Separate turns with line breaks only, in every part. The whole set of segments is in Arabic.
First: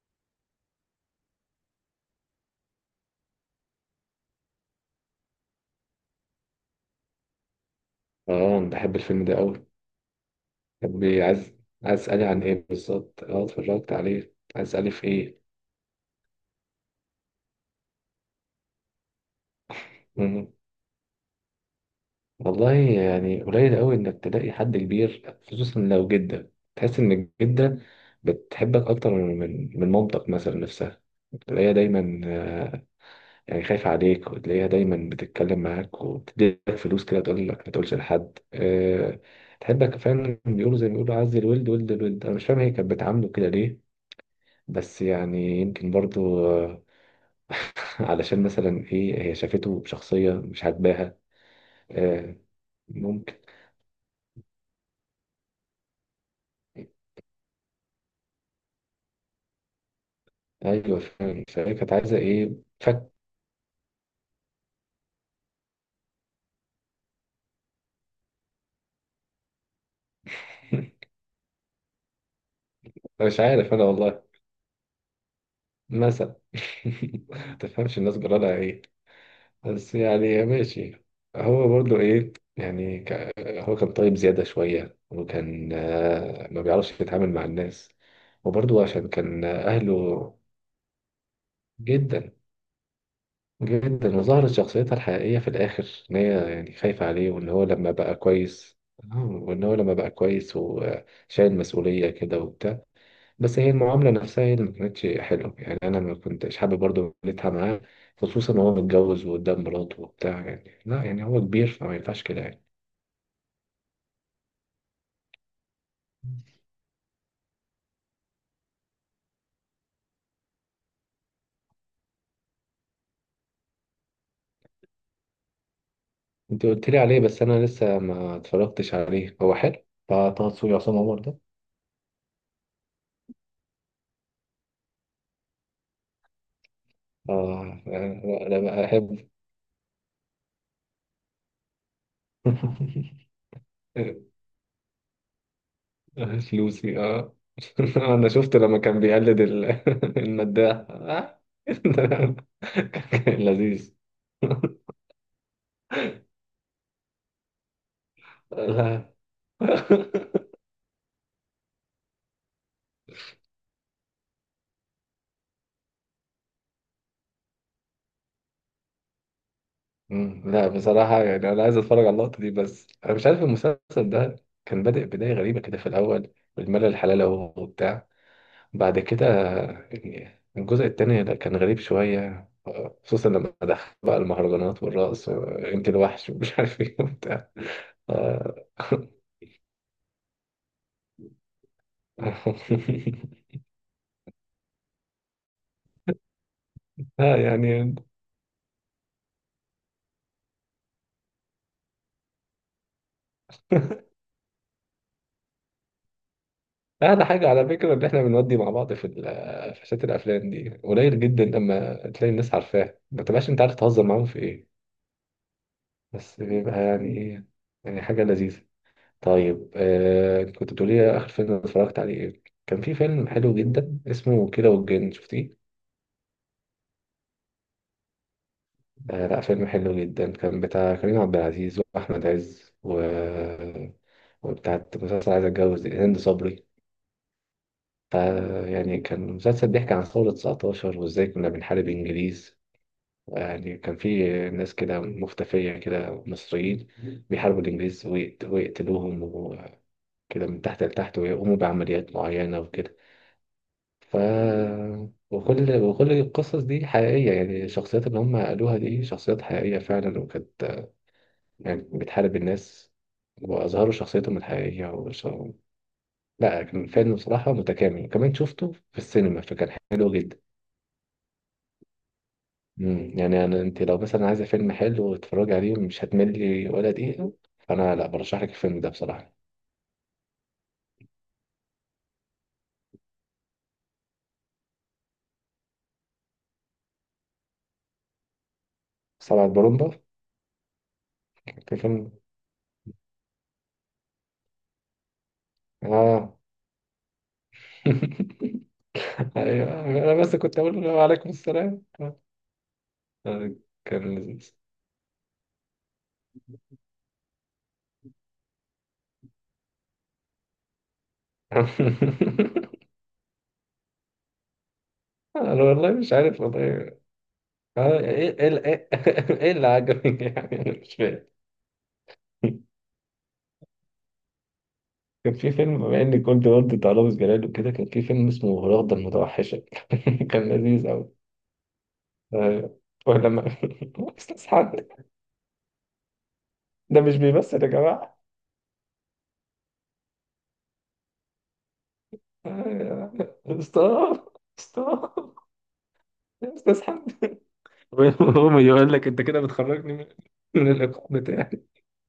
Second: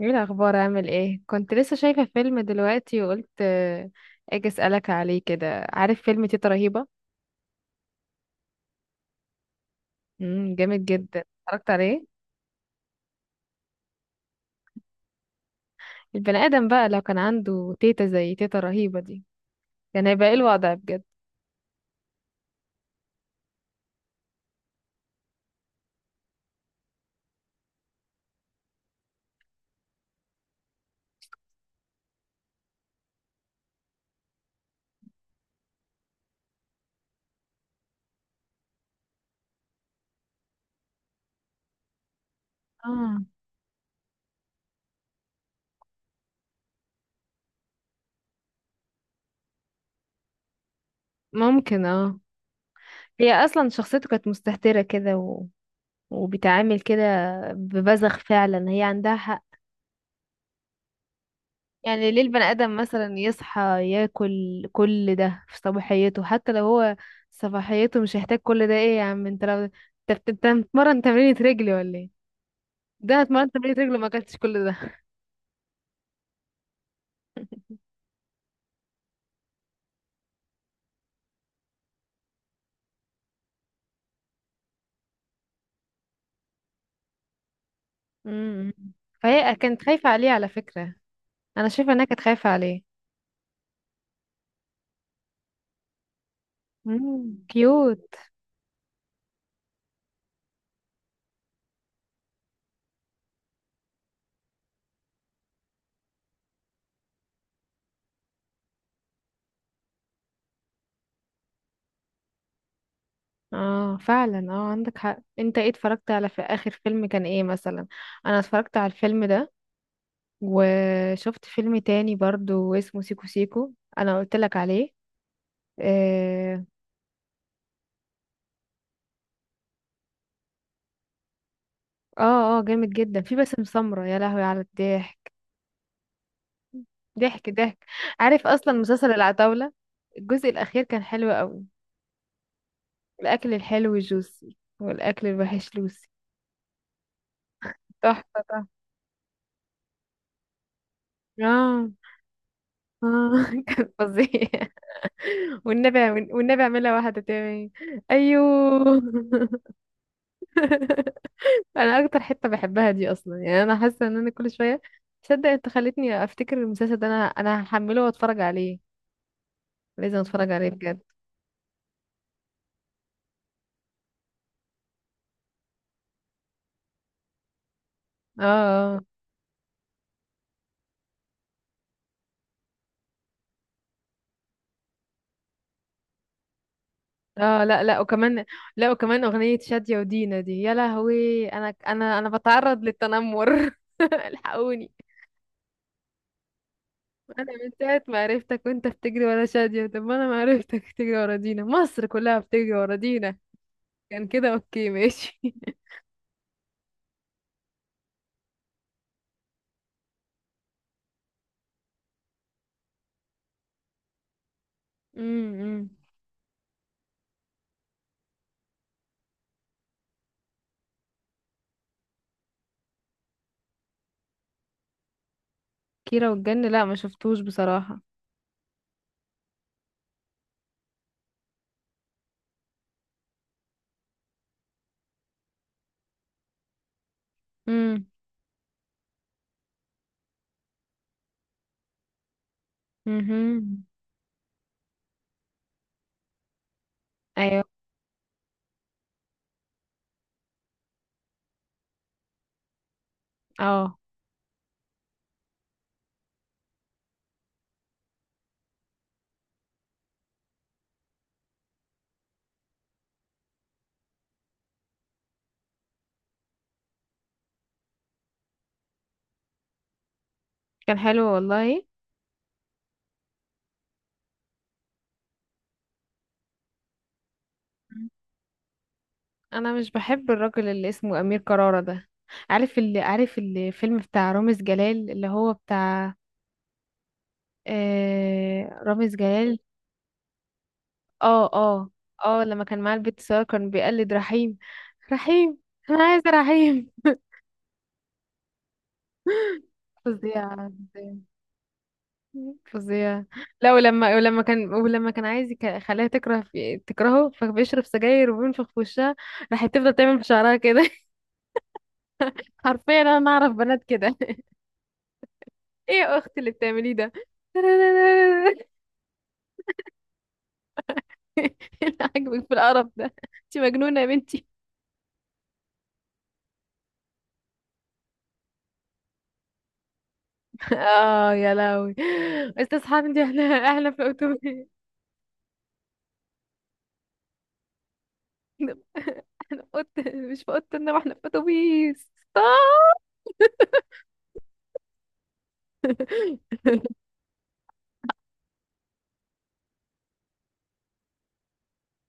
ايه الاخبار؟ عامل ايه؟ كنت لسه شايفه فيلم دلوقتي وقلت آه، اجي اسالك عليه كده. عارف فيلم تيتا رهيبه؟
اه، أنا بحب الفيلم ده قوي.
جامد
طب
جدا،
إيه، عايز
اتفرجت
عايز
عليه.
اسالي عن ايه بالظبط؟ اه، اتفرجت عليه. عايز اسالي في ايه؟
البني ادم بقى لو كان عنده تيتا زي تيتا رهيبه دي، كان هيبقى ايه
مم.
الوضع بجد؟
والله، يعني قليل قوي انك تلاقي حد كبير، خصوصا لو جدة، تحس ان الجدة بتحبك اكتر من مامتك مثلا نفسها. تلاقيها دايما، يعني خايفة عليك. وتلاقيها دايما بتتكلم معاك وتديلك فلوس كده، تقول لك ما تقولش لحد. تحبك فعلا. بيقولوا زي ما بيقولوا عز الولد ولد الولد. انا مش فاهم، هي كانت
اه،
بتعامله كده ليه؟ بس يعني يمكن برضو علشان مثلا، ايه، هي شافته بشخصية مش عاجباها.
ممكن. اه،
آه،
هي
ممكن.
اصلا شخصيته كانت مستهتره كده وبتعامل كده ببذخ، فعلا هي عندها حق.
ايوه فاهم. فهي كانت
يعني
عايزة
ليه البني
ايه؟
آدم
فك
مثلا يصحى ياكل كل ده في صباحيته؟ حتى لو هو صباحيته مش هيحتاج كل ده. ايه يا عم انت؟ لو انت انت بتتمرن تمرينة رجلي ولا ايه؟ ده أنا
مش
اتمرنت
عارف
تمرينة
انا
رجلي وما
والله.
اكلتش كل ده.
مثلا، ما تفهمش الناس جرالها ايه. بس يعني ماشي. هو برضو، ايه يعني، هو كان طيب زيادة شوية، وكان ما بيعرفش يتعامل مع الناس.
امم
وبرضو عشان كان
فهي كانت خايفة عليه
أهله.
على فكرة، انا شايفة انها كانت
جدا،
خايفة عليه.
جدا، وظهرت شخصيتها الحقيقية في الآخر، إن هي يعني خايفة عليه،
كيوت.
وإن هو لما بقى كويس وشايل مسؤولية كده وبتاع. بس هي المعاملة نفسها هي اللي ما كانتش حلوة. يعني أنا ما كنتش حابب برضه عملتها معاه، خصوصا وهو متجوز وقدام مراته وبتاع. يعني لا، يعني هو كبير، فما ينفعش كده يعني.
اه فعلا، اه عندك حق. انت ايه اتفرجت على، في اخر فيلم كان ايه مثلا؟ انا اتفرجت على الفيلم ده، وشفت فيلم تاني برضو اسمه سيكو سيكو، انا قلت لك عليه. اه.
أنت قلت لي عليه، بس أنا لسه ما اتفرجتش عليه. هو حلو بتاع طه دسوقي وعصام عمر ده؟
اه آه، جامد جدا. في باسم سمرة، يا لهوي على الضحك، ضحك ضحك.
آه،
عارف
أنا
اصلا مسلسل
بحبه.
العتاولة؟ الجزء الاخير كان حلو قوي. الاكل الحلو جوسي والاكل الوحش لوسي.
فلوسي، اه. انا
تحفة
شفت
تحفة.
لما كان بيقلد المداح. آه.
اه اه
كان
كان
لذيذ.
فظيع. والنبي، والنبي اعملها واحدة تاني. ايوه.
لا.
انا اكتر حتة بحبها دي اصلا، يعني انا حاسة ان كل شوية. تصدق انت خلتني افتكر المسلسل ده؟ انا هحمله واتفرج عليه، لازم اتفرج
لا
عليه بجد.
بصراحة، يعني أنا عايز أتفرج على اللقطة دي، بس أنا مش عارف المسلسل ده. كان بادئ بداية غريبة كده في الأول، بالملل الحلال أهو وبتاع.
اه
بعد
آه.
كده، يعني الجزء التاني، لا، كان غريب شوية، خصوصا لما دخل بقى المهرجانات والرقص وأنت الوحش ومش عارف إيه وبتاع.
اه لا لا، وكمان،
آه.
لا وكمان اغنية شادية ودينا دي، يا لهوي، انا بتعرض للتنمر الحقوني.
لا،
انا من
يعني،
ساعة ما عرفتك وانت بتجري ورا شادية، طب ما انا ما عرفتك بتجري ورا دينا، مصر كلها بتجري ورا دينا. كان كده اوكي ماشي
أعلى حاجة على فكرة، إن إحنا بنودي مع بعض في شات الأفلام دي قليل جدا. لما تلاقي الناس عارفاها، ما تبقاش أنت عارف تهزر معاهم في إيه.
امم
بس بيبقى يعني إيه، يعني حاجة لذيذة. طيب، كنت بتقولي لي آخر فيلم اتفرجت عليه إيه. كان في فيلم حلو جدا اسمه كيرة والجن، شفتيه؟
كيرة والجن لا ما شفتوش بصراحة.
آه، لا، فيلم حلو جدا. كان بتاع كريم عبد العزيز وأحمد عز، وبتاعت مسلسل عايز اتجوز دي، هند صبري.
امم
فيعني كان مسلسل بيحكي عن ثورة 19، وإزاي كنا بنحارب إنجليز. يعني
امم
كان في ناس كده مختفية كده، مصريين، بيحاربوا
ايوه.
الإنجليز ويقتلوهم وكده، من تحت لتحت، ويقوموا بعمليات معينة وكده.
اه
ف وكل القصص دي حقيقية. يعني الشخصيات اللي هم قالوها دي شخصيات حقيقية فعلا، وكانت يعني بتحارب الناس، وأظهروا شخصيتهم الحقيقية لا، كان فيلم بصراحة متكامل، وكمان شفته في السينما، فكان حلو جدا.
كان حلو والله.
مم. يعني أنا، أنت لو مثلا عايزة فيلم حلو وتتفرجي عليه، مش هتملي ولا دقيقة. فأنا، لا، برشح لك الفيلم ده بصراحة.
انا مش بحب الراجل اللي اسمه امير كرارة ده. عارف اللي، عارف الفيلم بتاع رامز جلال اللي هو بتاع آه رامز
سبعة
جلال؟
برومبا.
اه
كان
اه.
فيلم.
اه لما كان معاه البيت سارة كان بيقلد رحيم، رحيم. انا عايزة
آه.
رحيم.
أيوه، أنا بس كنت
فظيع
أقول له
فظيع
وعليكم السلام.
فظيع.
آه،
لا
كان
ولما ولما
لذيذ.
كان ولما كان عايز يخليها تكره، في تكرهه فبيشرب سجاير وبينفخ في وشها. راحت تفضل تعمل في شعرها كده. حرفيا انا اعرف بنات كده.
أنا والله،
ايه
مش
يا اختي
عارف
اللي بتعمليه
والله.
ده؟
آه، إيه إيه إيه، إيه اللي عجبك يعني؟ أنا مش فاهم.
إيه اللي عاجبك في القرف ده؟ انت مجنونه يا بنتي.
كان في فيلم، بما اني كنت برضه بتاع رامز جلال وكده، كان في فيلم اسمه رغدة المتوحشة. كان لذيذ.
اه يا لهوي. بس
أيوة.
اصحاب، انت، احنا
ولما
احنا في
استاذ
الاتوبيس،
حد، ده مش بيمثل يا جماعه.
احنا احنا في مش في اوضه النوم، احنا في اتوبيس.
أيوة. ستوب، ستوب، يا استاذ حد. هو يقول لك انت كده بتخرجني من الايقاع بتاعي.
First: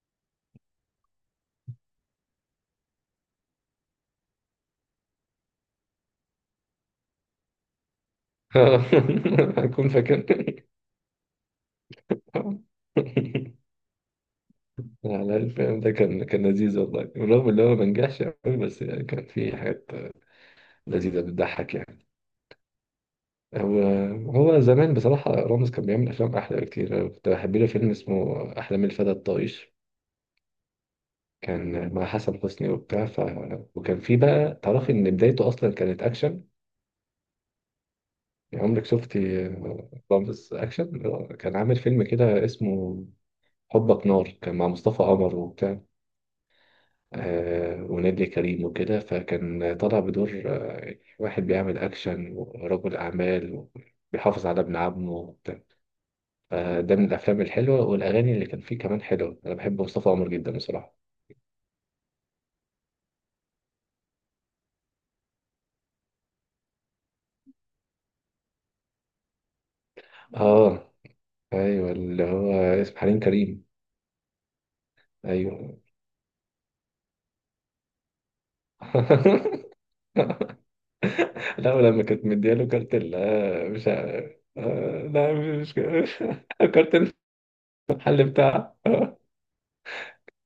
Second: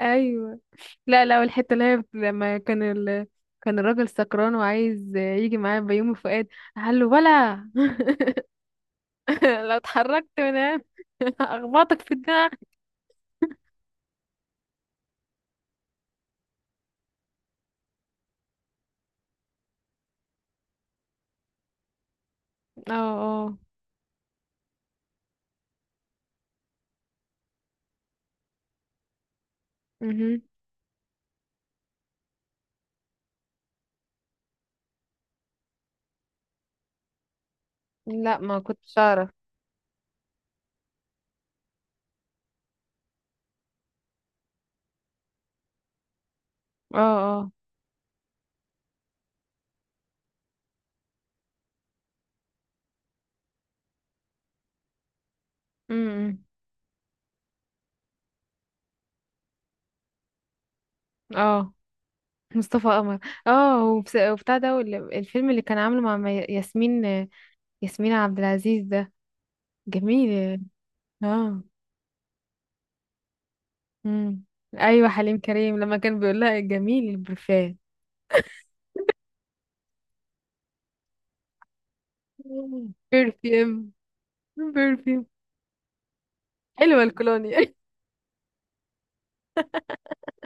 ايوه. لا لا، والحته اللي هي لما كان كان الراجل سكران وعايز يجي معاه بيومي فؤاد، قال له ولا
آه.
لو
هكون فاكر.
اتحركت من هنا اخبطك في دماغك.
على الفيلم ده، كان لذيذ والله. بالرغم ان هو ما نجحش قوي، بس يعني كان فيه حاجات لذيذه بتضحك يعني.
اه اه.
هو هو زمان بصراحه، رامز كان بيعمل افلام احلى بكتير. أنا كنت بحب له فيلم اسمه احلام الفتى الطائش.
مهم.
كان مع حسن حسني وبتاع. وكان في بقى، تعرفي ان بدايته اصلا كانت اكشن؟
لا ما
يعني عمرك
كنتش اعرف.
شفتي رامز اكشن؟ كان عامل فيلم كده اسمه حبك نار. كان مع مصطفى قمر وبتاع،
اه اه.
ونادية كريم وكده. فكان طالع بدور واحد بيعمل اكشن ورجل اعمال، وبيحافظ على ابن عمه وبتاع.
امم
فده من الافلام الحلوه، والاغاني اللي كان فيه كمان حلوه. انا بحب مصطفى قمر جدا بصراحه.
اه مصطفى قمر. اه وبتاع ده الفيلم اللي كان عامله مع ياسمين، ياسمين عبد العزيز ده جميل.
اه،
اه.
ايوه، اللي هو اسمه حليم كريم.
امم ايوه حليم
ايوه.
كريم لما كان بيقول لها جميل البرفان.
لا، ولما كانت مدياله كارت ال آه، مش
برفيوم،
عارف. آه،
برفيوم،
لا، مش كده.
حلوه
كارت
الكولوني.
المحل بتاعها.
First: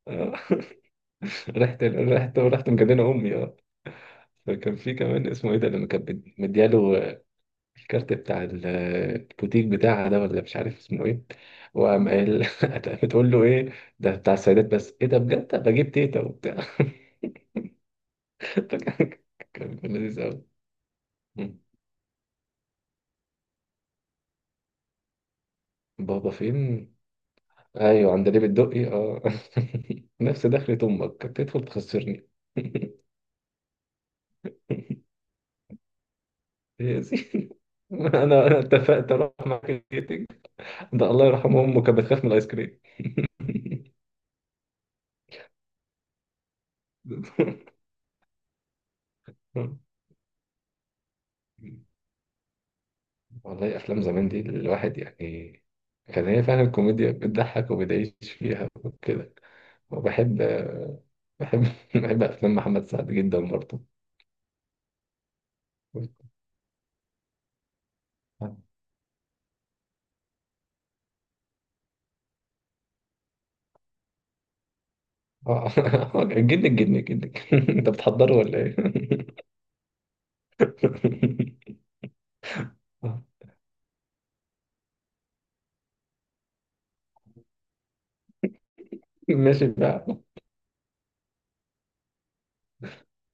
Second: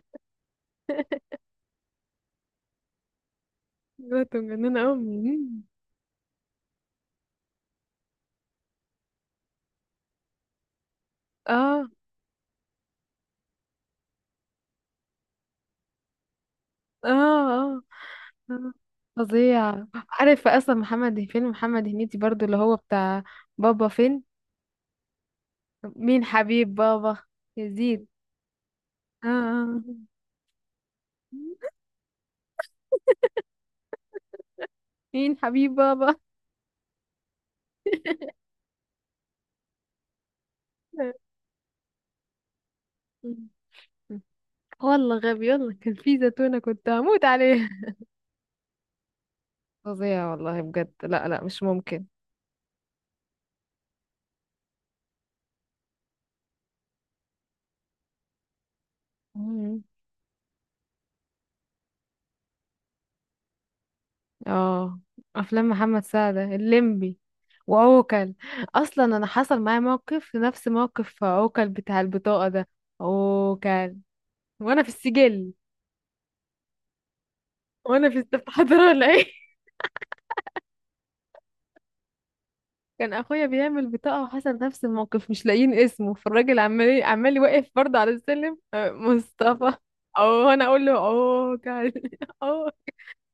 آه. رحت، رحت، رحت، مجننه امي اه.
بنت
فكان
مجننه
في كمان،
امي.
اسمه ايه ده، لما كانت مدياله الكارت بتاع البوتيك بتاعها ده، ولا مش عارف اسمه ايه.
اه
وقام قال. بتقول له ايه؟ ده بتاع السيدات بس؟ ايه ده بجد، طب بجيب تيتا وبتاع.
اه اه آه.
فكان- كان
فظيع.
لذيذ قوي.
عارف اصلا محمد، فيلم محمد هنيدي برضو اللي هو بتاع بابا فين، مين
بابا
حبيب
فين.
بابا يزيد؟
ايوه، عندليب الدقي، اه.
اه آه.
نفس دخلة امك، تدخل تخسرني.
مين حبيب بابا؟
يا سيدي، انا اتفقت اروح معاك الكيتنج. ده الله يرحمه، امه كانت بتخاف من الايس كريم.
والله غبي، يلا كان في زيتونة كنت هموت عليها. فظيع والله بجد، لا لا مش ممكن.
والله، افلام زمان دي الواحد يعني، كان هي فعلا الكوميديا بتضحك وبتعيش فيها وكده.
مم.
وبحب، بحب بحب افلام محمد سعد جدا برضه.
اه افلام محمد سعد، الليمبي وعوكل. اصلا انا حصل معايا موقف نفس موقف عوكل بتاع البطاقة ده، عوكل وانا في السجل.
اه. جنك، جنك، جنك، انت
وانا في
بتحضره ولا
استفحضر
ايه؟
ولا ايه؟ كان اخويا بيعمل بطاقه وحصل نفس الموقف، مش لاقيين اسمه، فالراجل عمال عمال واقف برضه على السلم آه،
ماشي
مصطفى،
بقى.
او انا اقول له اوه، كان اوه.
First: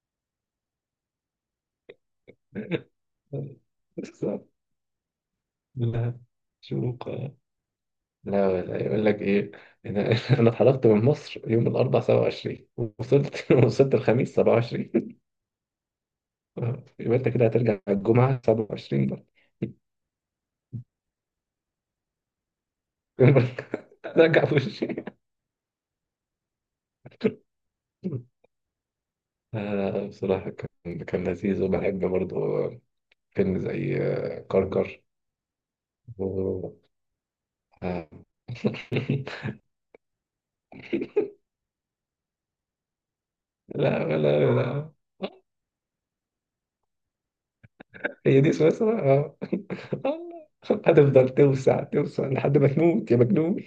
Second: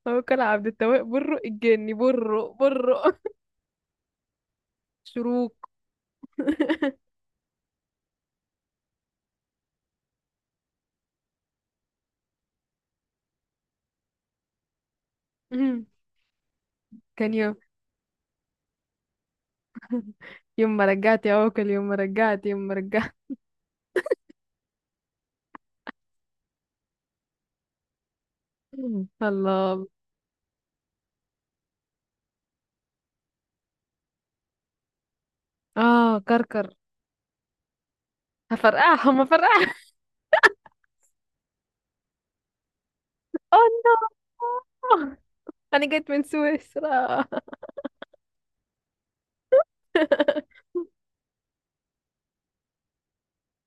هو كان عبد التواب برو الجني، برو برو
بالظبط.
شروق.
لا، شروق، لا. لا، يقول لك ايه. انا، انا اتحركت من مصر يوم الاربعاء 27. وصلت، الخميس 27.
مم.
يبقى انت
كان
كده
يوم،
هترجع الجمعه 27 بقى.
يوم ما رجعت يا عوكل، يوم ما رجعت، يوم ما رجعت.
رجع في وشي.
الله.
آه، بصراحة كان لذيذ. وبحب برضه فيلم زي كركر.
اه كركر.
و... آه،
هفرقعهم هفرقعهم.
لا،
اوه.
لا، لا.
نو، انا جيت من سويسرا.
هي دي سويسرا. آه، هتفضل توسع، توسع، لحد ما تموت يا مجنون.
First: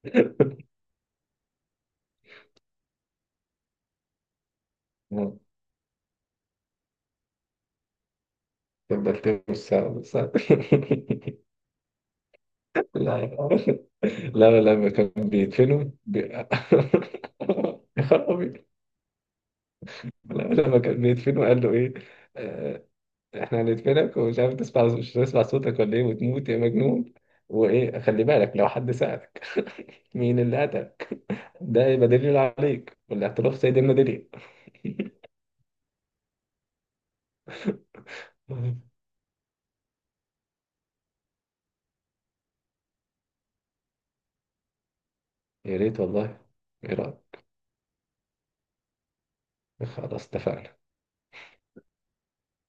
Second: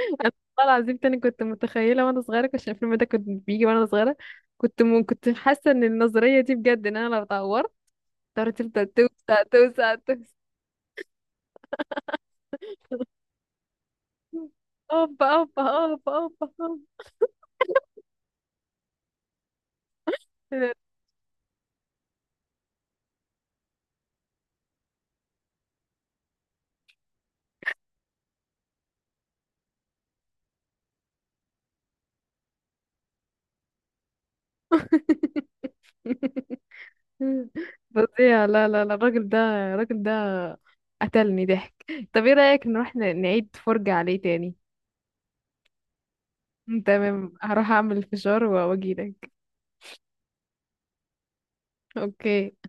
انا والله العظيم، تاني كنت متخيله وانا صغيره، كنت عشان الفيلم ده كنت بيجي وانا صغيره، كنت
آه،
حاسه ان النظريه دي بجد، ان انا لو اتعورت تعرف تفضل
تفضل
توسع
توسع،
توسع توسع.
توسع. لا لا، لا، لما كان
اوبا اوبا
بيدفنوا
اوبا اوبا.
يا خرابي. لا،
أوبا.
لما كان بيدفنوا قال له ايه. آه، احنا هندفنك، ومش عارف تسمع، مش هتسمع صوتك ولا ايه، وتموت يا مجنون. وايه، خلي بالك، لو حد سألك مين اللي قتل ده، يبقى دليل عليك، والاعتراف سيد المدلل.
فظيع. لا لا لا، الراجل ده الراجل ده قتلني ضحك. طب ايه رايك نروح، نعيد فرجه عليه تاني؟
يا ريت والله. ايه
تمام،
رأيك.
هروح اعمل الفشار واجيلك.
خلاص اتفقنا.
اوكي.